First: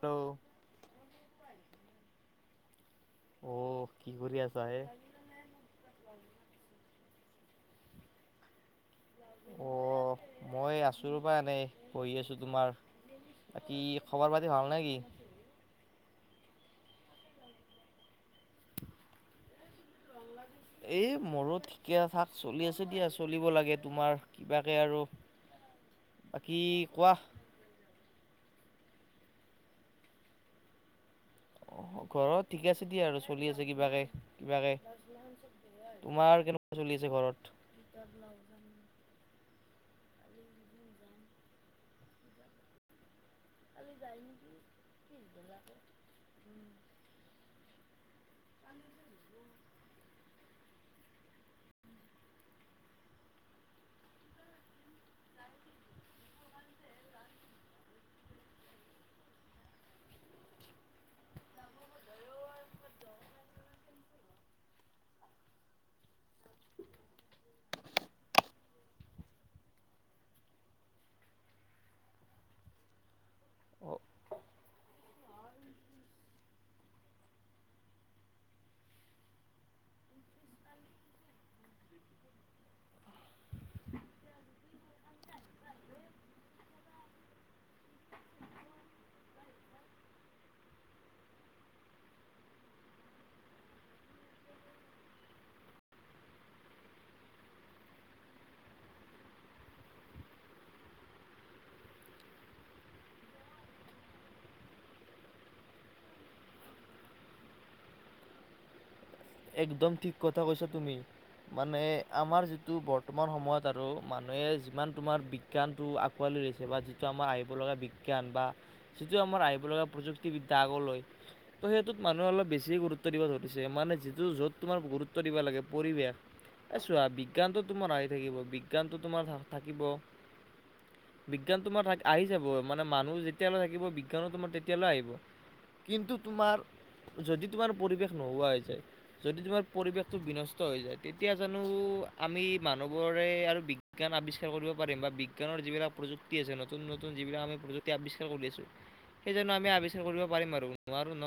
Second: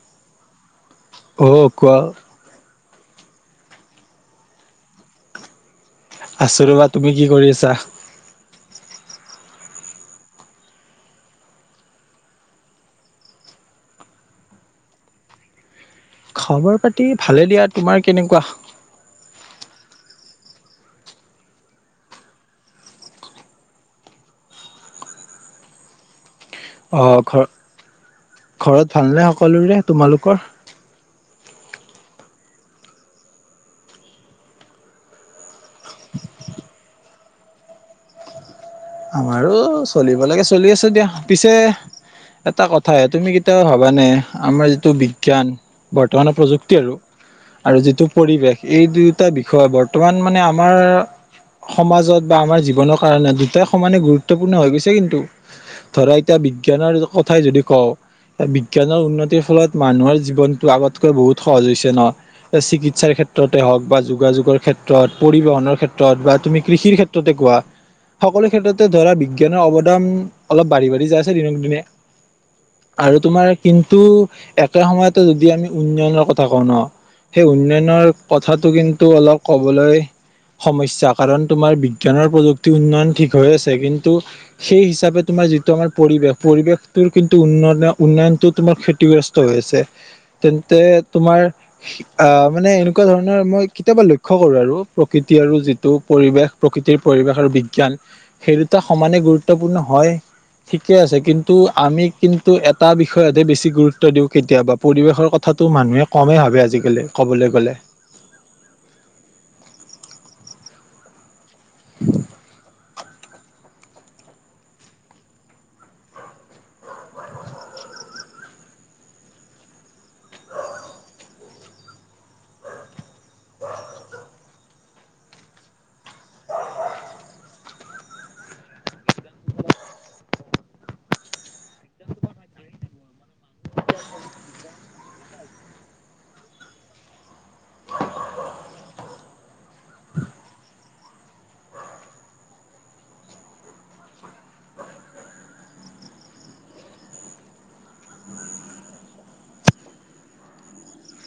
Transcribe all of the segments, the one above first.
Hello অ কোৱা। অ কি কৰি আছা এ? আছো ৰবা তুমি কি কৰি আছা? অ' মই আছো পৰা এনেই পঢ়ি আছো তোমাৰ। আৰু কি খবৰ পাতি ভাল নে কি? খবৰ পাতি ভালে দিয়া, তোমাৰ কেনেকুৱা? এই মোৰৰত ঠিকে থাক চলি আছে দিয়া, চলিব লাগে তোমাৰ কিবাকে আৰু। [unintelligible] বাকী কোৱা। অ' ঘৰ ঘৰত ভালনে সকলোৰে তোমালোকৰ? ঘৰত ঠিক আছে দিয়া আৰু চলি আছে কিবাকে কিবাকে। তোমাৰ কেনেকুৱা চলি আছে ঘৰত? আমাৰো চলিব লাগে চলি আছো দিয়া, পিছে এটা কথা তুমি এয়া ভবানে আমাৰ যিটো বিজ্ঞান বৰ্তমানৰ প্ৰযুক্তি আৰু আৰু যিটো পৰিৱেশ এই দুয়োটা বিষয় বৰ্তমান মানে আমাৰ সমাজত বা আমাৰ জীৱনৰ কাৰণে দুটাই সমানে গুৰুত্বপূৰ্ণ হৈ গৈছে কিন্তু। ধৰা এতিয়া বিজ্ঞানৰ কথাই যদি কওঁ বিজ্ঞানৰ উন্নতিৰ ফলত মানুহৰ জীৱনটো আগতকৈ বহুত সহজ হৈছে ন চিকিৎসাৰ ক্ষে ক্ষেত্ৰতে হওঁক বা যোগাযোগৰ ক্ষেত্ৰত পৰিবহনৰ ক্ষেত্ৰত বা তুমি কৃষিৰ ক্ষেত্ৰতে কোৱা। সকলো ক্ষেত্ৰতে ধৰা বিজ্ঞানৰ অৱদান অলপ বাঢ়ি বাঢ়ি যায় আছে দিনক দিনে। আৰু তোমাৰ কিন্তু একে সময়তেো যদি আমি উন্নয়নৰ কথা কওঁ ন। সেই উন্নয়নৰ কথাটো কিন্তু অলপ কবলৈ সমস্যা কাৰণ তোমাৰ বিজ্ঞানৰ প্ৰযুক্তি উন্নয়ন ঠিক হৈ আছে কিন্তু সেই হিচাপে তোমাৰ যিটো আমাৰ পৰিৱেশ পৰিৱেশটো কিন্তু উন্ন উন্নয়ন উন্নয়ন টো তোমাৰ ক্ষতিগ্ৰস্ত হৈ আছে, তেন্তে তোমাৰ মানে এনেকুৱা ধৰণৰ মই কেতিয়াবা লক্ষ্য কৰো আৰু প্ৰকৃতি আৰু যিটো পৰিৱেশ প্ৰকৃতিৰ পৰিৱেশ আৰু বিজ্ঞান। সেই দুটা সমানে গুৰুত্বপূৰ্ণ হয়। ঠিকে আছে কিন্তু আমি কিন্তু এটা বিষয়তেে বেছি গুৰুত্ব দিওঁ কেতিয়াবা পৰিৱেশৰ কথা টো মানুহে কমেই ভাবে আজিকালি ক'বলৈ গ'লে। একদম ঠিক কথা কৈছা তুমি মানে আমাৰ যিটো ব বৰ্তমান সময়ত আৰু মানুহে যিমান তোমাৰ বিজ্ঞানটো আঁকোৱালি লৈছে বা যিটো আমাৰ আহিবলগা বিজ্ঞ জ্ঞান বা যিটো আমাৰ আহিব লগা প্ৰযুক্তিবিদ্যা আগলৈ ত' সেইটোত মানুহে অলপ বেছি গুৰুত্ব দিব ধৰিছে। মানে- য'ত তোমাৰ গুৰুত্ব দিব লাগে পৰিৱেশ- এই চোৱা বিজ্ঞানতটো তোমাৰ আহি থাকিব বিজ্ঞানতটো তোমাৰ থাকিব। বিজ্ঞান তোমাৰ আহি যাব মানে মানুহ যেতিয়ালৈ থাকিব বিজ্ঞানো তোমাৰ তেতিয়ালৈ আহিব। কিন্তু তোমাৰ যদি তোমাৰ পৰিৱেশ নোহোৱা হৈ যায়। যদি তোমাৰ পৰিৱেশতটো বিনষ্ট হৈ যায় তেতিয়া জানো আমি মানুহবোৰে আৰু বিজ্ঞান আৱিষ্কাৰ কৰিব পাৰিম বা বিজ্ঞানৰ যিবিলাক প্ৰযুক্তি আছে নতুন নতুন যিবিলাক আমি প্ৰযুক্তি আৱিষ্কাৰ কৰি আছো সেই জানো আমি আৱিষ্কাৰ কৰিব পাৰিম আৰু নোৱাৰো ন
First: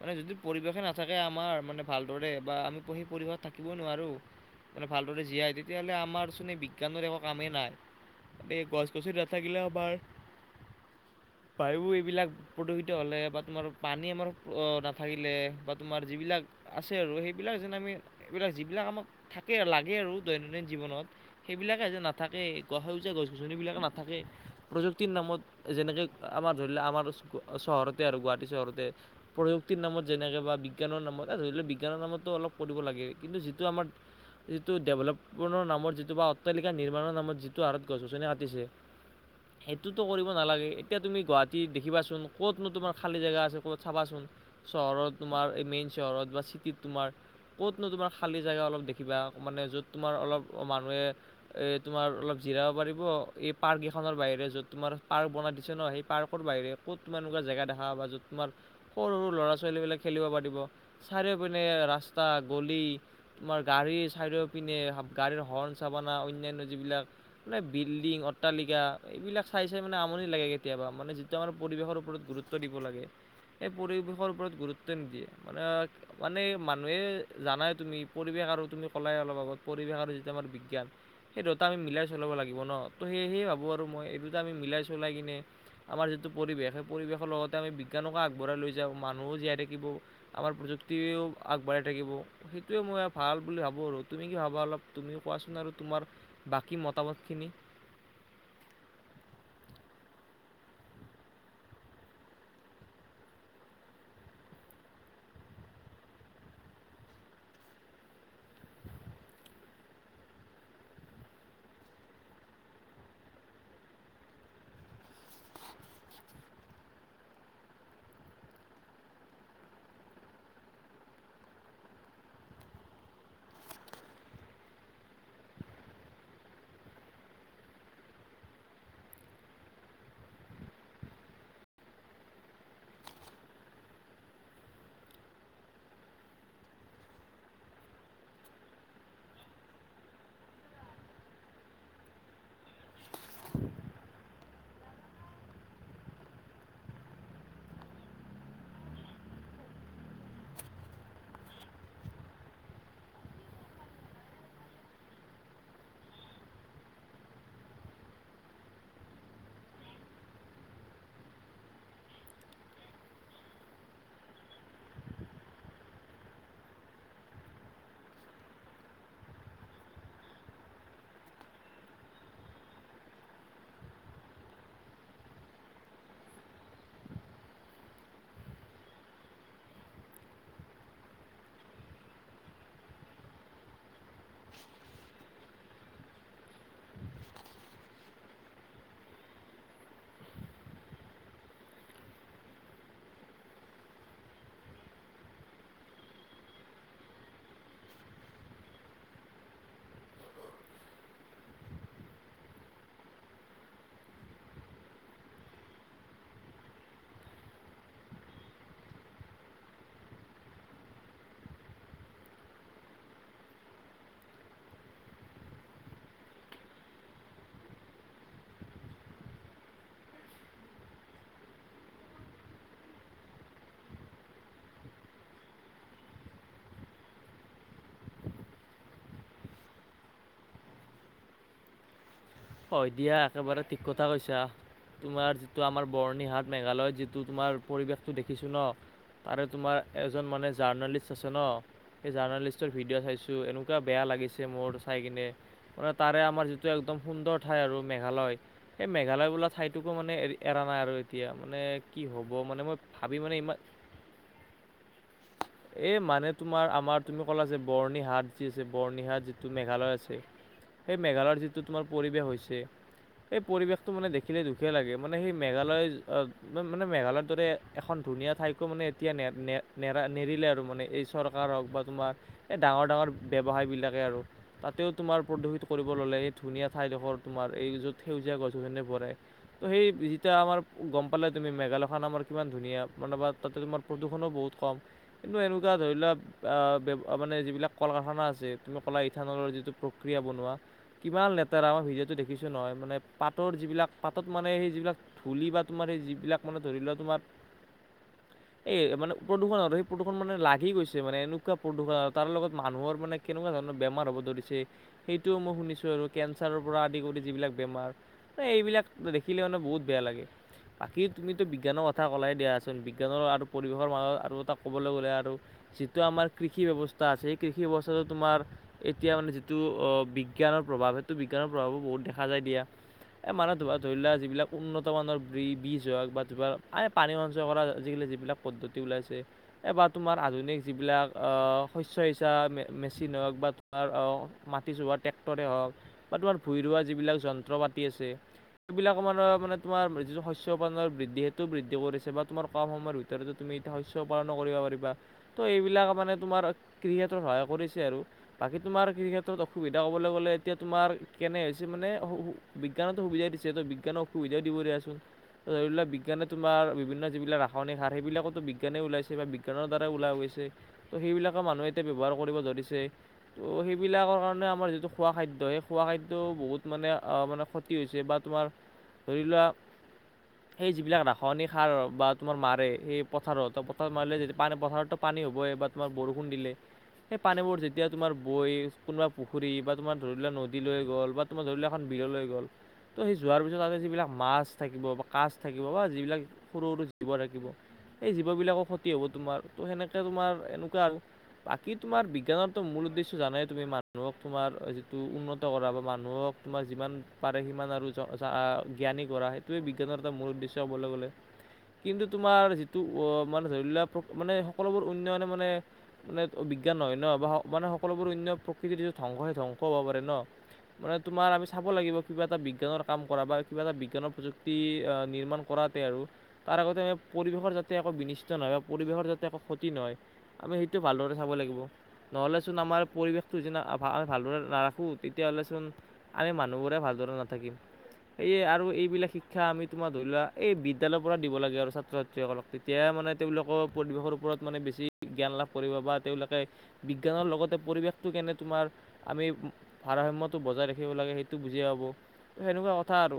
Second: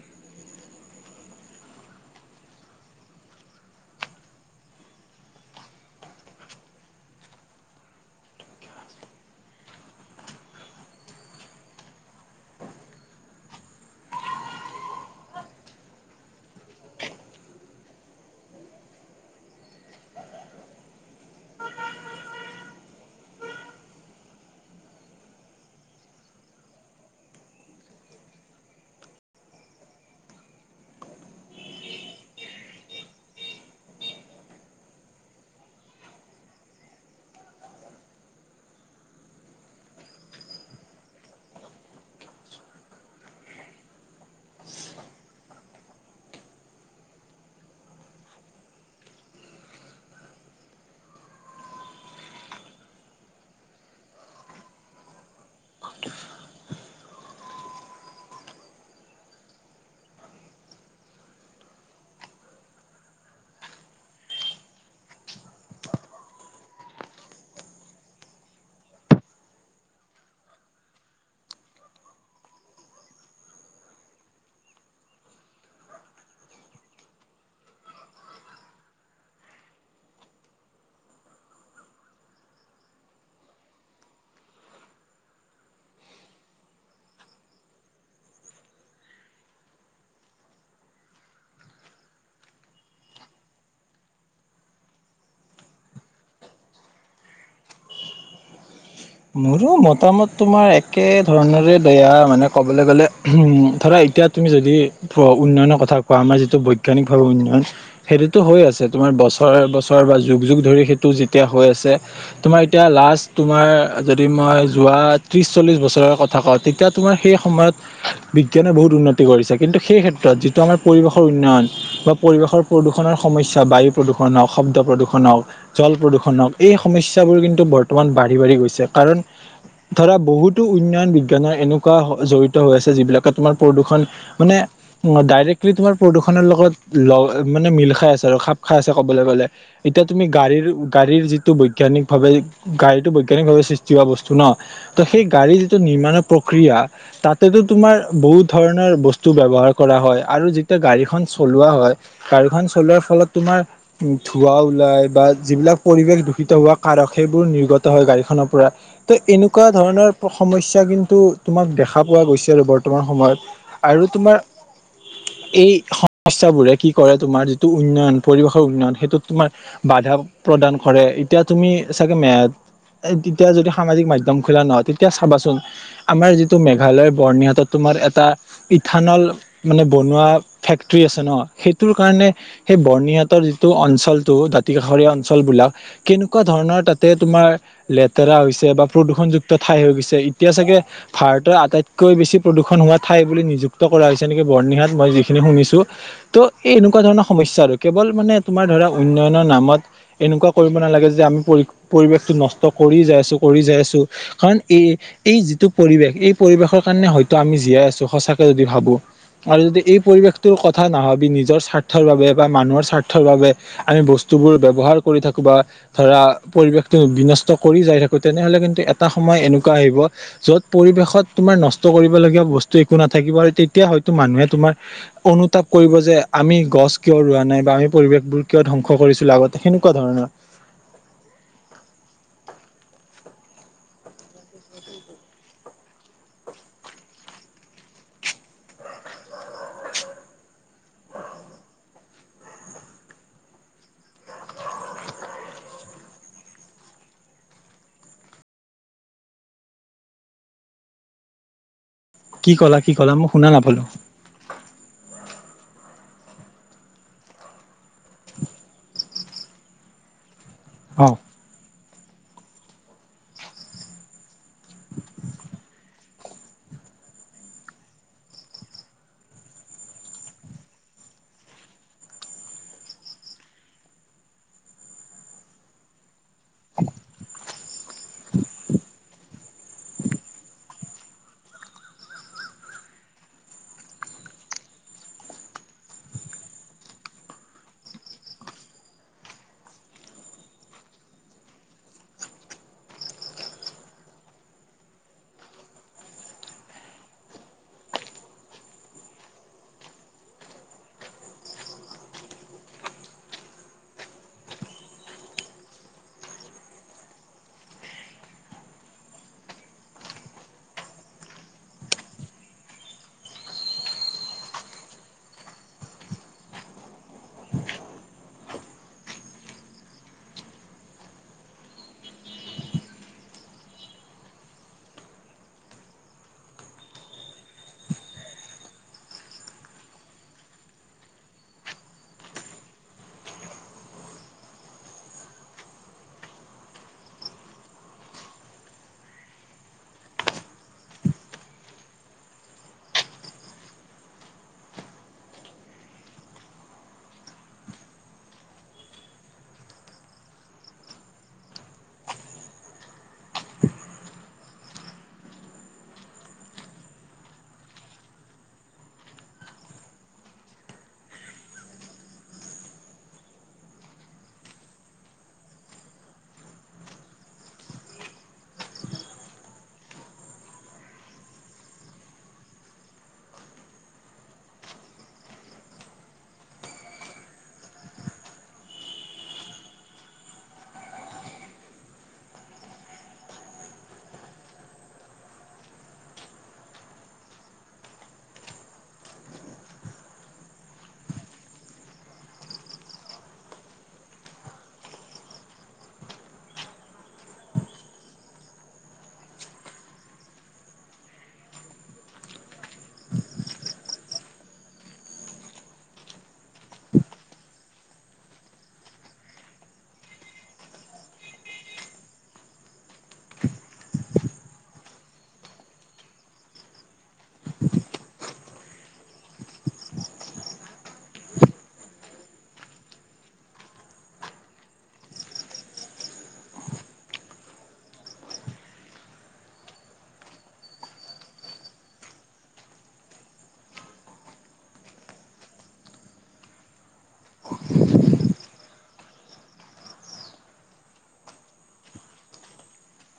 মানে যদি পৰিৱেশে নাথাকে আমাৰ। মানে ভালদৰে বা আমি পঢ়ি পৰিৱেশত থাকিবই নোৱাৰোঁ। মানে ভালদৰে জীয়াই তেতিয়াহ'লে আমাৰচোন বিজ্ঞানৰ একো কামেই নাই। এ গছ গছিত নাথাকিলে আমাৰ [unintelligible] বায়ু এইবিলাক প্ৰদূষিত হলে বা তোমাৰ পানী আমাৰ অ নাথাকিলে বা তোমাৰ যিবিলাক আছে আৰু সেইবিলাক যেন আমি এইবিলাক যিবিলাক আমাক থাকে লাগে আৰু দৈনন্দিন জীৱনত সেইবিলাকে আ যে নাথাকে। গছ সেউজীয়া গছ গছনিবিলাকে নাথাকে। প্ৰযুক্তিৰ নামত যেনেকে আমাৰ ধৰি লোৱা, আমাৰ চহৰতে আৰু গুৱাহাটী চহৰতে প্ৰযুক্তিৰ নামত যেনেকে বা বিজ্ঞানৰ নামত ধৰি লহ বিজ্ঞানৰ নামতো অলপ কৰিব লাগে, কিন্তু যিটো আমাৰ যিটো ডেভলপমেনটৰ নামত যিটো বা অট্টালিকা নিৰ্মাণৰ নামত যিটো হাৰত গছ গছনি কাটিছে সেইটোতো কৰিব নালাগে, এতিয়া তুমি গুৱাহাটী দেখিবাচোন কতনো তোমাৰ খালী জেগা আছে কত চাবাচোন চহৰত তোমাৰ এনে চহৰত বা চিটিত তোমাৰ কতনো তোমাৰ খালী জেগা অলপ দেখিবা, মানে যত তোমাৰ অলপ মানু এহ তুমাৰ অলপ জিৰাব পাৰিব, এই পাৰ্ক কিখনৰ বাহিৰে য'ত তোমাৰ পাৰ্ক বনাই দিছে নহ সেই পাৰ্কৰ বাহিৰে কত এনেকুৱা জেগা দেখা বা য'ত তোমাৰ সৰু সৰু ল'ৰা ছোৱালীবিলাক খেলিব পাৰিব চাৰিও‌ পিনে ৰাস্তা গলি, তোমাৰ গাড়ী চাইও পিনে গাড়ীৰ হৰ্ণ চাব না, অন্যান্য যিবিলাক মানে বিল্ডিং অট্টালিকা এইবিলাক চাই চাই মানে আমনি লাগে কেতিয়া মানে যিটো আমাৰ পৰিৱেশৰ ওপৰত গুৰুত্ব দিব লাগে, সেই পৰিৱেশৰ ওপৰত গুৰুত্ব নিদিয়ে মানে, মানে মানুহে জানাই তুমি পৰিৱেশ আৰু তুমি কলাই অলপ আগত পৰিৱেশ আৰু যেতিয়া বিজ্ঞান সেই দুটা আমি মিলাই চলাব লাগিব নহ, তহ সেয়েহে ভাবো আৰু মই এই দুটা আমি মিলাই চলাই কিনে আমাৰ যিটো পৰিৱেশ, সেই পৰিৱেশৰ লগতে আমি বিজ্ঞানকো আগবঢ়াই লৈ যাওঁ, মানুহো জীয়াই থাকিব। আমাৰ প্ৰযুক্তিও আগবাঢ়াই থাকিব। সেইটোৱে মই ভাল বুলি ভাবো আৰু তুমি কি ভাবা অলপ তুমিও তোমাৰ বাকী মতামতখিনি [unintelligible] মোৰো মতামত তোমাৰ একে ধৰণৰে দয়া মানে কবলৈ গ'লে উ ধৰা এতিয়া তুমি যদি উন্নয়নৰ কথা কোৱা আমাৰ যিটো বৈজ্ঞানিকভাৱে উন্নয়ন সেইটোতো হৈ আছে তোমাৰ। বছৰ, বছৰ বা যুগ, যুগ ধৰি সেইটো যেতিয়া হৈ আছে তোমাৰ এতিয়া লাষ্ট তোমাৰ যদি মই যোৱা ত্ৰিছ, চল্লিছ বছৰৰ কথা কওঁ তেতিয়া তোমাৰ সেই সময়ত বিজ্ঞানে বহুত উন্নতি কৰিছে কিন্তু সেই ক্ষেত্ৰত যিটো আমাৰ পৰিৱেশৰ উন্নয়ন বা পৰিৱেশৰ প্ৰদূষণৰ সমস্যা বায়ু প্ৰদূষণ হওঁক, শব্দ প্ৰদূষণ হওঁক, জল প্ৰদূষণ হওঁক এই সমস্যাবোৰ কিন্তু বৰ্তমান বাঢ়ি, বাঢ়ি গৈছে। কাৰণ ধৰা বহুতো উন্নয়ন বিজ্ঞানৰ এনেকুৱা জড়িত হৈ আছে যিবিলাকে তোমাৰ প্ৰদূষণ মানে। ডাইৰেক্টলি তোমাৰ প্ৰদূষণৰ লগত মানে মিল খাই আছে আৰু খাপ খাই আছে ক'বলৈ গ'লে। এতিয়া তুমি গাড়ীৰ, গাড়ীৰ যিটো বৈজ্ঞানিকভাৱে গাড়ীটো বৈজ্ঞানিকভাৱে সৃষ্টি বস্তু ন ত সেই গাড়ী যিটো নিৰ্মাণৰ প্ৰক্ৰিয়া তাতেতো তোমাৰ বহুত ধৰণৰ বস্তু ব্যৱহাৰ কৰা হয় আৰু যেতিয়া গাড়ীখন চলোৱা হয়। গাড়ীখন চলোৱাৰ ফলত তোমাৰ ধোৱা ওলাই বা যিবিলাক পৰিৱেশ দূষিত হোৱা কাৰক সেইবোৰ নিৰ্গত হয় গাড়ীখনৰ পৰা ত এনেকুৱা ধৰণৰ সমস্যা কিন্তু তোমাক দেখা পোৱা গৈছে আৰু বৰ্তমান সময়ত আৰু তোমাৰ এই সমস্যাবোৰে কি কৰে তোমাৰ যিটো উন্নয়ন পৰিৱেশৰ উন্নয়ন সেইটো তোমাৰ বাদ সুবিধা প্ৰদান কৰে এতিয়া তুমি চাগে মে এতিয়া যদি সামাজিক মাধ্যম খোলা নহয়। তেতিয়া চাবাচোন আমাৰ যিটো মেঘালয় বৰ্ণিহাটত তোমাৰ এটা ইথানল মানে বনোৱা ফেক্টৰী আছে ন'সেইটোৰ কাৰণে সেই বৰ্ণিহাতত যিটো অঞ্চলটো দাতি কাষৰীয়া অঞ্চল বিলাক কেনেকুৱা ধৰণৰ তাতে তোমাৰ ধৰা হৈছে বা প্ৰদূষণযুক্ত ঠাই হৈ গৈছে এতিয়া চাগে ভাৰতৰ আটাইতকৈ বেছি প্ৰদূষণ হোৱা ঠাই নিযুক্ত কৰা হৈছে নেকি বৰ্ণিহাত মই যিখিনি শুনিছো ত' এই এনেকুৱা ধৰণৰ সমস্যা আৰু কেৱল মানে তোমাৰ ধৰা উন্নয়নৰ নামত এনেকুৱা কৰিব নালাগে যে আমি পৰি পৰিৱেশটো নষ্ট কৰি যাই আছো কৰি যাই আছো কাৰণ এই এই যিটো পৰিৱেশ এই পৰিৱেশৰ কাৰণে হয়তো আমি জ আছো সঁচাকে যদি ভাবো। আৰু যদি এই পৰিৱেশটোৰ কথা নাভাবি নিজৰ স্বাৰ্থৰ বাবে বা মানুহৰ স্বাৰ্থৰ বাবে আমি বস্তু বস্তুবোৰ ব্যৱহাৰ কৰি থাকো বা ধৰা পৰিৱেশ বি কৰি যাই থাকো তেনেহলে কিন্তু এটা সময় এনেকুৱা আহিব যত পৰিবেশত তোমাৰ নষ্ট কৰিবলগীয়া বস্তু বসু একো নাথাকিব তেতিয়া হয়তো মানুহে তোমাৰ অনুতাপ কৰিব যে আমি গছ কিয় ৰোৱা নাই আমি পৰিৱেশবোৰ কিয় ধংস কৰিছিলো আগতে সেনেকুৱা ধৰণৰ। ক দিয়া একেবাৰে ঠিক কথা কৈছা। তোমাৰ যিটো আমাৰ বৰ্ণিহাট মেঘালয়ত যিটো তোমাৰ পৰিৱেশটো দেখিছো ন। তাৰে তোমাৰ এজন মানে জাৰ্ণালিষ্ট আছে ন। এই জাৰ্ণালিষ্টৰ ভিডিঅ' চাইছো এনেকুৱা বেয়া লাগিছে মোৰ চাই কিনে। মানে তাৰে আমাৰ যিটো একদম সুন্দৰ ঠাই আৰু মেঘালয় সেই মেঘালয় বোলা ঠাইটোকো মানে এৰি এৰা নাই আৰু এতিয়া মানে কি হ'ব মানে মই ক'লা কি ক'লা ভাবি মই মানে শুনা ইমান নাপালো এ মানে তোমাৰ আমাৰ তুমি ক'লা যে বৰ্ণিহাট যি আছে বৰ্ণিহাট, যিটো মেঘালয় আছে। সেই অ মেঘালয়ৰ যিটো তোমাৰ পৰিৱেশ হৈছে। এই পৰিৱেশটো মানে দেখিলে দুখে লাগে। মানে সেই মেঘালয় মানে মেঘালয়ৰ দৰে এখন ধুনীয়া ঠাইকো মানে এতিয়া নেৰিলে মানে চৰকাৰ হওঁক এই ডাঙৰ। ব্যৱসায়বিলাকে আৰু তাতেও তোমাৰ প্ৰদূষিত কৰিব ল'লে এই ধুনীয়া ঠাইডোখৰ। তোমাৰ এই য'ত সেউজীয়া গছখিনি ভৰাই ত' সেই যেতিয়া আমাৰ গম পালে তুমি মেঘালয়খন আমাৰ কিমান ধুনীয়া মান বা তাতে তোমাৰ প্ৰদূষণো বহুত কম কিন্তু এনেকুৱা ধৰি লোৱা এ যিবিলাক কল-কাৰখানা আছে। তুমি কলা ইথানলৰ যিটো প্ৰক্ৰিয়া বনোৱা কিমান লেতেৰা আমাৰ ভিডিঅ'। দেখিছো নহয় মানে পাতৰ যিবিলাক পাতত মানে সেই যিবিলাক ধূলি বা তোমাৰ সেই যিবিলাক মানে ধৰি লোৱা তোমাৰ। [unintelligible] এ মানে প্ৰদূষণ আৰু সেই প্ৰদূষণ মানে লাগি গৈছে। মানে এনেকুৱা প্ৰদূষণ আৰু তাৰ লগত মানুহৰ মানে কেনেকুৱা ধ বেমাৰ হ'ব ধৰিছে সেইটোও মই শুনিছো আৰু কে পৰা আদি কৰি যিবিলাক বেমাৰ এইবিলাক দেখিলে মানে বহুত বেয়া লাগে। বাকী তুমিতো বিজ্ঞানৰ কথা কলাই দিয়াচোন বিজ্ঞানৰ আৰু পৰিৱেশৰ মাজত আৰু এটা ক'বলৈ গ'লে আৰু যিটো আমাৰ কৃষি ব্যৱস্থা আছে সেই কৃষি ব্যৱস্থাটো তোমাৰ এতিয়া মানে যিটো বিজ্ঞানৰ। প্ৰভাৱটো বিজ্ঞানৰ প্ৰভাৱো বহুত দেখা যায় দিয়া। এ মানে ধোবা ধৰি লোৱা যিবিলাক উন্নত মানৰ বীজ হওঁক বা ধবাৰ পানী মঞ্চ কৰা যিবিলাক পদ্ধতি ওলাইছে। তোমাৰ আধুনিক যিবিলাক শস্য সিঁচা মেচিন ওলাইছে। ওক বা তোমাৰ মাটি চোৱা ট্ৰেক্টৰে হওঁক। বা তোমাৰ ভূই ৰোৱা যিবিলাক যন্ত্ৰ পাতি আছে। সেইবিলাক আন মানে তোমাৰ যিটো শস্য পৰ বৃদ্ধি যিহেতু বৃদ্ধি কৰিছে বা তোমাৰ কাম সময়ৰ ভিতৰত তুমি এ শস্য পালনো কৰিব পাৰিবা ত' এইবিলাক আ তোমাৰ ক্ৰিকেটত সহায় কৰিছে আৰু বাকী তোমাৰ ক্ৰিকেটত অসুবিধা ক'বলৈ গ'লে এতিয়া তোমাৰ কেনে হৈছে মানে বিজ্ঞানেটো সুবিধা দিছে তো বিজ্ঞানক অসুবিধাও দিব দিয়াচোন। ত' ধৰি লোৱা বিজ্ঞানে তোমাৰ বিভিন্ন যিবিলাক ৰাসায়নিক সাৰ সেইবিলাকো টো বিজ্ঞানে ওলাইছে বা বিজ্ঞানৰ দ্বাৰা [unintelligible] [unintelligible] ত, সেইবিলাকে মানুহে এতিয়া ব্যৱহাৰ কৰিব ধৰিছে। ত' সেইবিলাকৰ কাৰণে আমাৰ যিটো খোৱা খাদ্য সেই খোৱা খাদ্য বহুত মানে-মানে ক্ষতি হৈছে বা তোমাৰ ধৰি লোৱা সেই যি বিলাক ৰাসায়নিক সাৰ বা তোমাৰ মাৰে সেই পথাৰত-পথাৰত মাৰিলে যদি পানি পথাৰতো পান পানী হবয়ে বা তোমাৰ বৰষুণ দিলে সেই পানীবোৰ যেতিয়া তোমাৰ বৈ কোনোবা পুখুৰী বা তোমাৰ ধৰি লোৱা নদী লৈ গ'ল বা তোমাৰ ধৰি লোৱা এখন [unintelligible] গ'ল ত' সেই যোৱাৰ পিছত ততে যিবিলাক মাছ থাকিব বা কাচ থাকিব বা যিবিলাক সৰু-সৰু জীৱ থাকিব সেই জীৱ বিলাকৰ ক্ষতি হ'ব তোমাৰ ত সেনেকে তোমাৰ এনেকুৱা আৰু। বাকী তোমাৰ বিজ্ঞানৰতো মূল উদ্দেশ্য জানাই তুমি মানুহক তোমাৰ যিটো উন্নত [unintelligible] কৰা বা মানুহক তোমাৰ যিমান পাৰে সিমান আৰু জ্ঞানী কৰা সেইটোয়ে বিজ্ঞানৰ এটা মূল [unintelligible] গ'লে কিন্তু তোমাৰ যিটো অ' মানে ধৰি লোৱা মানে সকলোবোৰ উন্নয়নৰ মানে মানে বিজ্ঞান নহয় ন বা মানে সকলোবোৰ অন্য প্ৰকৃতিৰ যিটো ধ্ববংস সেই ধ্বংস হ'ব পাৰে ন। মানে তোমাৰ আমি চাব লাগিব কিবা এটা বিজ্ঞানৰ কাম কৰা বা কিবা এটা বিজ্ঞানৰ প্ৰযুক্তি নি কৰাতে আৰু তাৰ আগতে পৰিৱেশৰ যাতে একো বিনিষ্ট নহয় বা পৰিৱেশৰ যাতে একো ক্ষতি নহয়। আমি সেইটো ভালদৰে চাব লাগিব নহ'লেচোন আমাৰ পৰিৱেশটো [unintelligible] আমি ভালদৰে নাৰাখোঁ তে তেতিয়া হলেচোন আমি মানুহবোৰে ভালদৰে নাথাকিম। সেয়ে আৰু এইবিলাক শিক্ষা আমি তোমাৰ ধৰি লোৱা এই বিদ্যালয়ৰ পৰা দিব লাগে আৰু ছাত্ৰ- ছাত্ৰীসকলক তেতিয়া মানে তেওঁলোকৰ পৰিৱেশৰ ওপৰত মানে বেছি জ্ঞান লাভ কৰিব বা তেওঁলোকে বিজ্ঞানৰ লগতে পৰিৱেশ টো কেনে তোমাৰ আমি ভাৰসাম্যটো বজাই ৰাখিব লাগে সেইটো বুজিয়ে পাব সেনেকুৱা কথা আৰু।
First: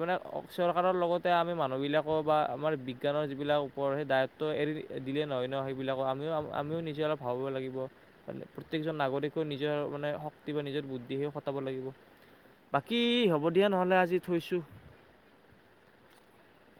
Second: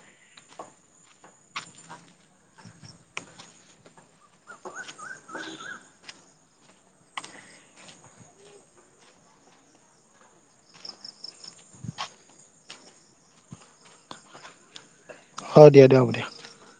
মানে চৰকাৰৰ লগতে আমি মানুহবিলাকো বা আমাৰ বিজ্ঞানৰ যিবিলাক ওপৰত সেই দায়িত্ব এৰি দিলে নহয় ন সেইবিলাকো আমিও আমিও নিজে অলপ ভাবিব লাগিব প্ৰতেকজন নাগৰিকো নিজৰ মানে নীতি নিজৰ বুদ্ধিেও কটাব লাগিব বাকী হ'ব দিয়া নহলে আজি থৈছো [inaudible] অ দিয়া হব দিয়া [inaudible]